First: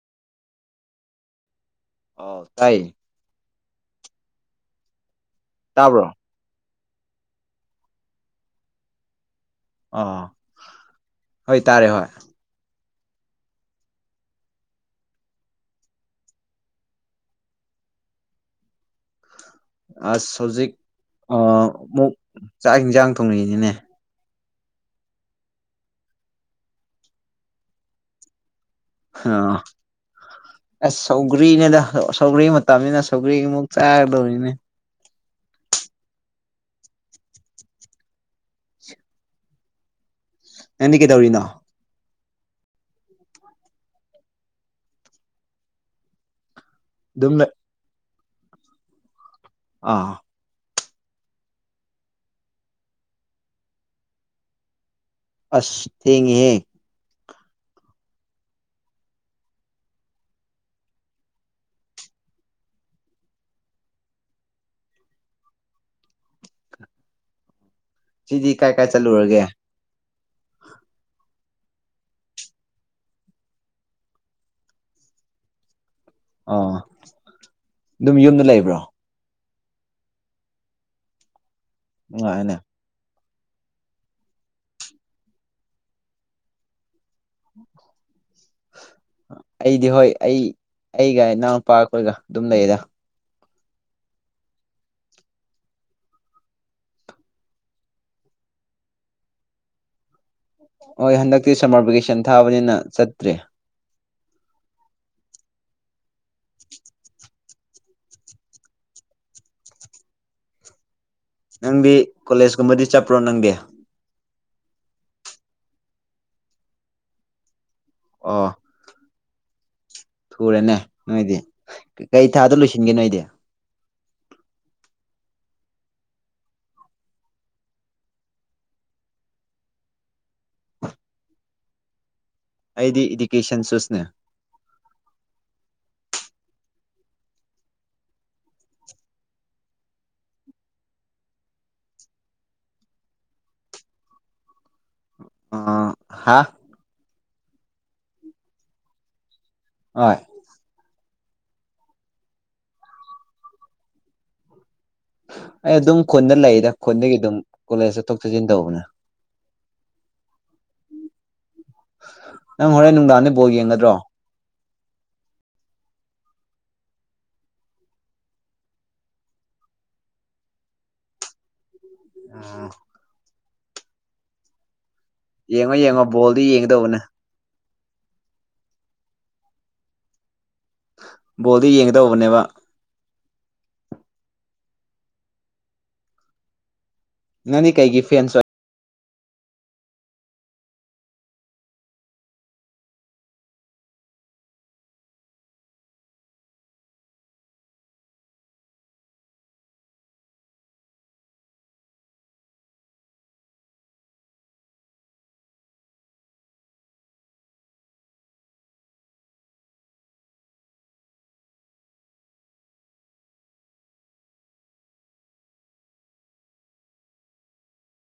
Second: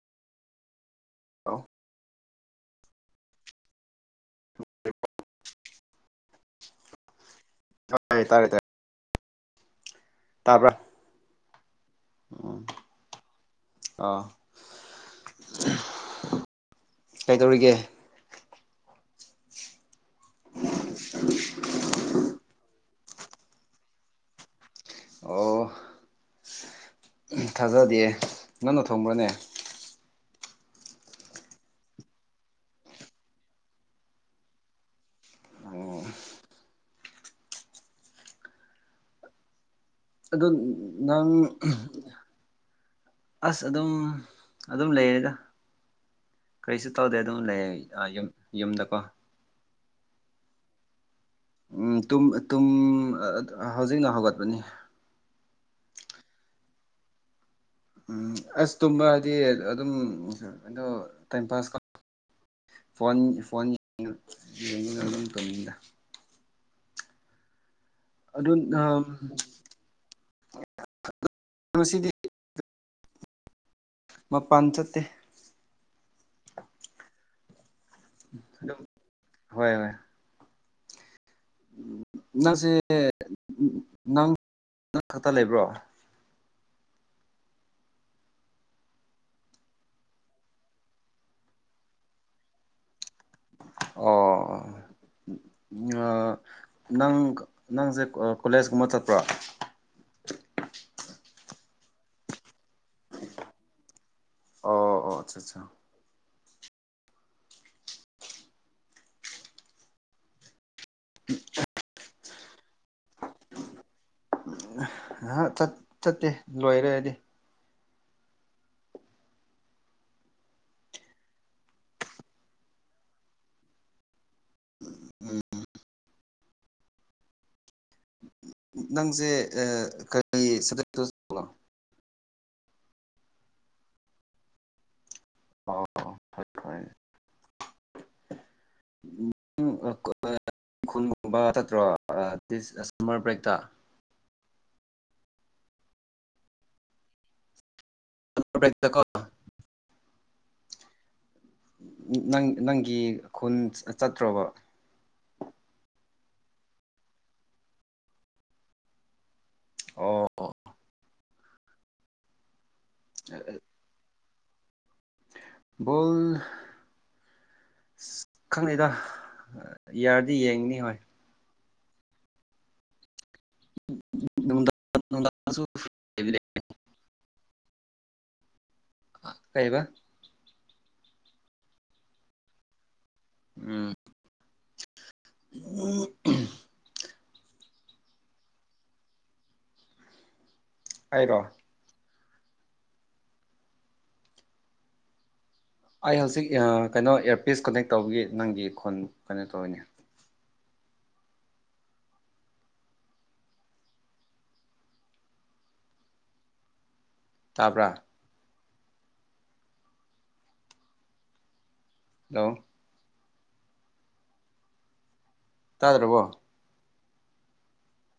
ꯑ ꯇꯥꯏ ꯇꯥꯕ꯭ꯔꯣ ꯇꯥꯔꯦ ꯇꯥꯔꯦ ꯇꯔꯦ ꯑ ꯍꯣꯏ ꯇꯥꯔꯦ ꯍꯣꯏ ꯎꯝ ꯑꯥ ꯀꯩꯗꯧꯔꯤꯒꯦ ꯑꯁ ꯍꯧꯖꯤꯛ ꯑꯃꯨꯛ ꯆꯥꯛ ꯏꯟꯁꯥꯡ ꯊꯣꯡꯅꯤꯡꯏꯅꯤꯅꯦ ꯑꯣ ꯊꯥꯖ ꯗꯦ ꯅꯪꯅ ꯊꯣꯡꯕ꯭ꯔꯅꯦ ꯑꯥ ꯑꯁ ꯁꯧꯒ꯭ꯔꯤꯅꯦꯗ ꯁꯧꯒ꯭ꯔꯤ ꯃꯇꯝꯅꯤꯅ ꯁꯧꯒ꯭ꯔꯤꯃꯨꯛ ꯆꯥꯒꯗꯧꯔꯤꯅꯦ ꯑꯣ ꯑꯗꯨꯣ ꯅꯪꯗꯤ ꯅꯪ ꯀꯩꯗꯧꯔꯤꯅꯣ ꯑꯁ ꯑꯗꯨꯝ ꯑꯗꯨꯝ ꯂꯩꯔꯦꯗ ꯀꯔꯤꯁꯨ ꯇꯧꯗꯦ ꯑꯗꯨꯝ ꯂꯩ ꯌꯨꯝ ꯌꯨꯝꯗꯀꯣ ꯑꯥ ꯎꯝ ꯇꯨꯝ ꯑꯇꯨꯝ ꯍꯧꯖꯤꯛꯅ ꯍꯧꯒꯠꯄꯅꯤꯗ ꯑꯁ ꯊꯦꯡꯉꯦꯍꯦ ꯎꯝ ꯑꯁ ꯇꯨꯝꯝꯕ ꯍꯥꯏꯗꯤ ꯑꯗꯨꯝ ꯑꯗꯣ ꯇꯥꯏꯝ ꯄꯥꯁꯧ ꯐꯣꯟ ꯌꯦꯡ ꯑꯗꯨꯝ ꯇꯨꯝꯅꯤꯡꯗ ꯑꯗꯨ ꯁꯤꯗꯤ ꯀꯥꯏ ꯀꯥꯏ ꯆꯠꯂꯨꯔꯒꯦ ꯉꯁꯤꯗꯤ ꯃꯄꯥꯟ ꯆꯠꯇꯦ ꯑꯥ ꯑꯗꯨꯝ ꯌꯨꯝꯗ ꯑꯗꯨꯝ ꯂꯩꯕ꯭ꯔꯣ ꯍꯣꯏ ꯍꯣꯏ ꯅꯨꯡꯉꯥꯏꯅꯦ ꯅꯪꯁꯦ ꯅꯪ ꯅꯪ ꯈꯛꯇ ꯂꯩꯕ꯭ꯔꯣ ꯑꯩꯗꯤ ꯍꯣꯏ ꯑꯩ ꯑꯩꯒ ꯏꯅꯥꯎꯅꯤꯄꯥ ꯑꯩꯈꯣꯏꯒ ꯑꯗꯨꯝ ꯂꯩꯌꯦꯗ ꯑꯣ ꯅꯪ ꯅꯪꯁꯦ ꯀꯣꯂꯦꯖꯀꯨꯝꯕ ꯆꯠꯄ꯭ꯔꯣ ꯍꯣꯏ ꯍꯟꯗꯛꯇꯤ ꯁꯝꯃꯔ ꯚꯦꯀꯦꯁꯟ ꯊꯥꯕꯅꯤꯅ ꯆꯠꯇ꯭ꯔꯦ ꯑꯣ ꯑꯣ ꯑꯆꯥ ꯑꯠꯆꯥ [inaudible] ꯅꯪꯗꯤ ꯀꯣꯂꯦꯖꯀꯨꯝꯕꯗꯤ ꯆꯠꯄ꯭ꯔꯣ ꯅꯪꯗꯤ ꯑꯍꯥ ꯆꯠꯇꯦ ꯂꯣꯏꯔꯦꯗꯤ ꯑꯥ ꯊꯨꯔꯦꯅꯦ ꯅꯣꯏꯗꯤ ꯀꯩ ꯊꯥꯗ ꯂꯣꯏꯁꯤꯟꯒꯦ ꯅꯣꯏꯗꯤ ꯎꯝ ꯅꯪꯁꯦ ꯀꯔꯤ [unintelligible] ꯑꯩꯗꯤ ꯏꯗꯨꯀꯦꯁꯟ ꯁꯨꯁꯅꯦ ꯑꯣ ꯐ [unintelligible] ꯈꯨꯟꯒꯨꯝꯕ ꯆꯠꯇ꯭ꯔꯣ ꯁꯝꯃꯔ ꯕ꯭ꯔꯦꯛꯇ ꯑ ꯍꯥ ꯕ꯭ꯔꯦꯛꯇ ꯀꯣ ꯍꯣꯏ ꯅꯪ ꯅꯪꯒꯤ ꯈꯨꯟ ꯆꯠꯇ꯭ꯔꯣꯕ ꯑꯩ ꯑꯗꯨꯝ ꯈꯨꯟꯗ ꯂꯩꯗ ꯈꯨꯟꯗꯒꯤ ꯑꯗꯨꯝ ꯀꯣꯂꯦꯖ ꯆꯠꯊꯣꯛ ꯆꯠꯁꯤꯟ ꯇꯧꯕꯅꯦ ꯑꯣ ꯅꯪ ꯍꯣꯔꯦꯟ ꯅꯨꯡꯗꯥꯡꯗ ꯕꯣꯜ ꯌꯦꯡꯒꯗ꯭ꯔꯣ ꯕꯣꯜ ꯑꯁ ꯈꯪꯅꯩꯗ ꯌꯥꯔꯗꯤ ꯌꯦꯡꯅꯤ ꯍꯣꯏ ꯑ ꯅꯃꯗ ꯌꯦꯡꯉꯣ ꯌꯦꯡꯉꯣ ꯕꯣꯜꯗꯤ ꯌꯦꯡꯒꯗꯧꯕꯅꯦ ꯀꯩꯕ ꯕꯣꯜꯗꯨ ꯌꯦꯡꯒꯗꯧꯕꯅꯦꯕ ꯎꯝ ꯑꯣ ꯅꯪꯗꯤ ꯀꯩꯒꯤ ꯐꯦꯟꯁ ꯑꯣꯏ ꯍꯥꯏꯔꯣ ꯑꯩ ꯍꯧꯖꯤꯛ ꯀꯩꯅꯣ ꯏꯌꯥꯔꯄꯤꯁ ꯀꯅꯦꯛ ꯇꯧꯕꯒꯤ ꯅꯪꯒꯤ ꯈꯣꯟ ꯀꯩꯅꯣ ꯇꯧꯔꯤꯅꯦ ꯇꯥꯕ꯭ꯔꯥ ꯍꯜꯂꯣ ꯇꯥꯗ꯭ꯔꯕꯣ